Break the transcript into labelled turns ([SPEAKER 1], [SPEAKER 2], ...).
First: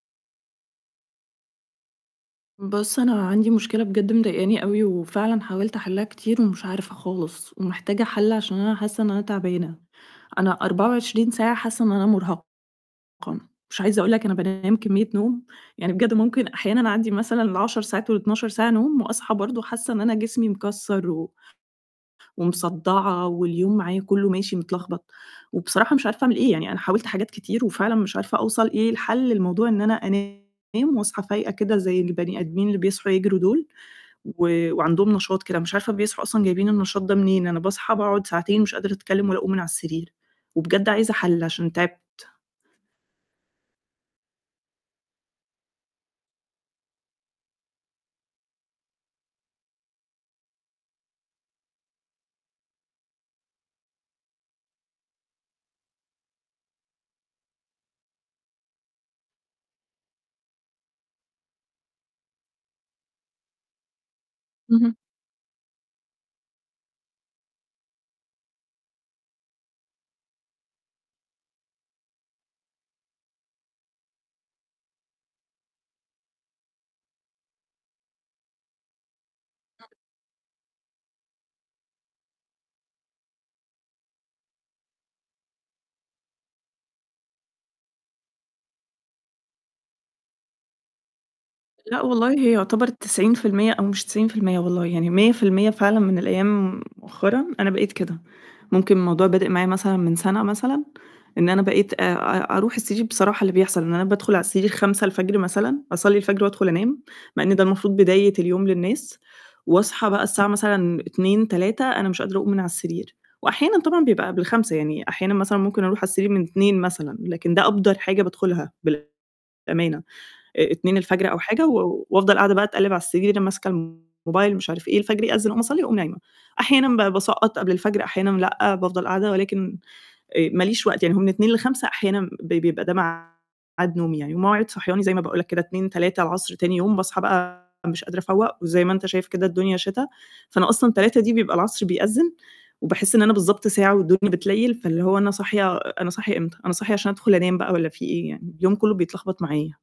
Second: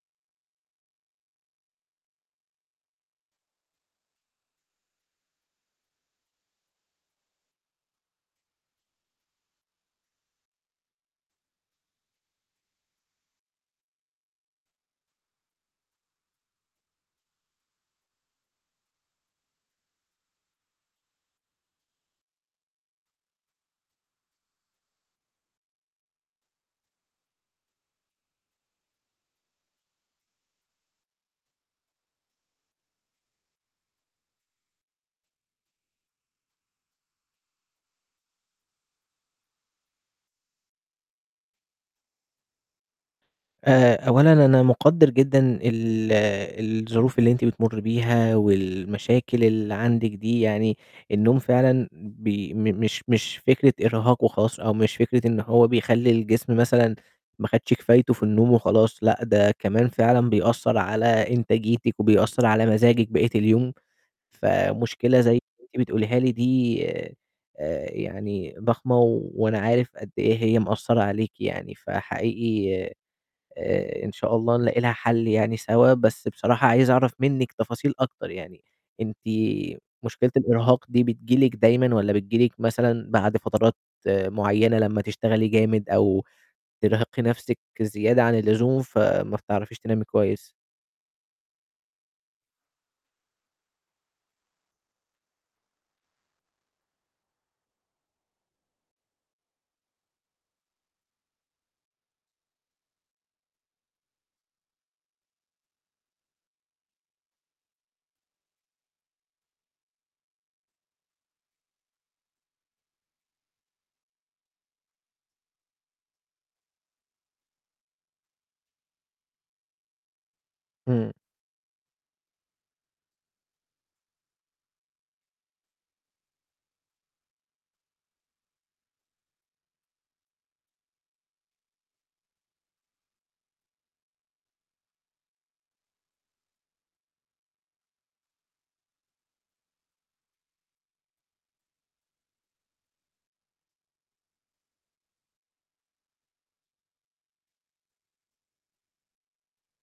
[SPEAKER 1] بُصّ، أنا عندي مشكلة بجد مضايقاني أوي، وفعلاً حاولت أحِلّها كتير ومش عارفة خالص، ومحتاجة حَلّ عشان أنا حاسة إن أنا تعبانة، أنا 24 ساعة حاسة إن أنا مرهقة، مش عايزة أقول لك أنا بانام كمية نوم، يعني بجد ممكن أحيانًا أعدّي مثلًا ال10 ساعات وال12 ساعة نوم، وأصحى برضه حاسة إن أنا جسمي مكسّر و ومصدّعة واليوم معايا كُلُّه ماشي متلخبط، وبصراحة مش عارفة أعمل إيه، يعني أنا حاولت حاجات كتير وفعلاً مش عارفة أوصل إيه الحَلّ لموضوع إن أنا أنام وأصحى فايقة كده زي البني آدمين اللي بيصحوا يجروا دول، و وعندهم نشاط كده مش عارفة بيصحوا أصلًا جايبين النشاط ده منين، أنا باصحى باقعد ساعتين مش قادرة أتكلم ولا أقوم من على السرير، وبجد عايزة حَلّ عشان تعِبت.
[SPEAKER 2] آآ، أولًا أنا مقدِّر جدًا ال الظروف اللي أنتِ بتمُرّي بيها والمشاكل اللي عندِك دي، يعني النوم فعلًا بي م مش مش فكرة إرهاق وخلاص، أو مش فكرة إن هو بيخلّي الجسم مثلًا ما خدش كفايتُه في النوم وخلاص، لأ، ده كمان فعلًا بيأثّر على إنتاجيتِك وبيأثّر على مزاجِك بقية اليوم،
[SPEAKER 1] اهم.
[SPEAKER 2] فمشكلة زي أنتِ بتقوليها لي دي، آآ، يعني ضخمة و وأنا عارف قد إيه هي مأثّرة عليكِ يعني، فحقيقي، آآ، إن شاء الله نلاقي لها حل يعني سوا، بس بصراحة عايز أعرف منِّك تفاصيل أكتر يعني، أنتِ مشكلة الإرهاق دي بتجيلِك دايمًا والَّا بتجيلِك مثلًا بعد فترات، آآ، معيّنة لمّا تشتغلي جامد أو ترهقي نفسِك زيادة عن اللزوم فما بتعرفيش تنامي كويس؟
[SPEAKER 1] لأ والله، هي يُعتبر 90% أو مش 90% والله، يعني 100% فعلًا من الأيام مؤخرًا أنا بقيت كده. ممكن الموضوع بادئ معايا مثلًا من سنة مثلًا، إن أنا بقيت آآ، آآ، أرُوح السرير بصراحة اللي بيحصل إن أنا بادخل على السرير 05:00 مثلًا، أصلّي الفجر وأدخل أنام، مع إن ده المفروض بداية اليوم للناس، وأصحى بقى الساعة مثلًا 14:00، 15:00 أنا مش قادرة أقوم من على السرير، وأحيانًا طبعًا بيبقى قبل 05:00 يعني، أحيانًا مثلًا ممكن أرُوح على السرير من 02:00 مثلًا، لكن ده أبدَر حاجة بادخلها بالأمانة، آآ اتنين
[SPEAKER 2] امم.
[SPEAKER 1] الفجر أو حاجة، و وافضل قاعدة بقى اتقلّب على السرير ماسكة الموبايل مش عارف إيه، الفجر يأذِّن أقوم أصلّي وأقوم نايمة، أحيانًا بقى باسقّط قبل الفجر، أحيانًا لأ، بافضل قاعدة ولكن، آآ، ماليش وقت، يعني هو من 02:00 ل05:00 أحيانًا ب بيبقى ده مع ميعاد نومي يعني، ومواعيد صحياني زي ما باقول لك كده 14:00، 15:00 العصر تاني يوم باصحى بقى مش قادرة أفوّق، وزي ما أنت شايف كده الدنيا شتا، فأنا أصلًا 15:00 دي بيبقى العصر بيأذِّن، وباحس إن أنا بالضبط ساعة والدنيا بتليّل، فاللي هو أنا صاحية أنا صاحية امتى؟ أنا صاحية عشان أدخل أنام بقى والَّا في إيه يعني! اليوم كُلّه بيتلخبط معايا.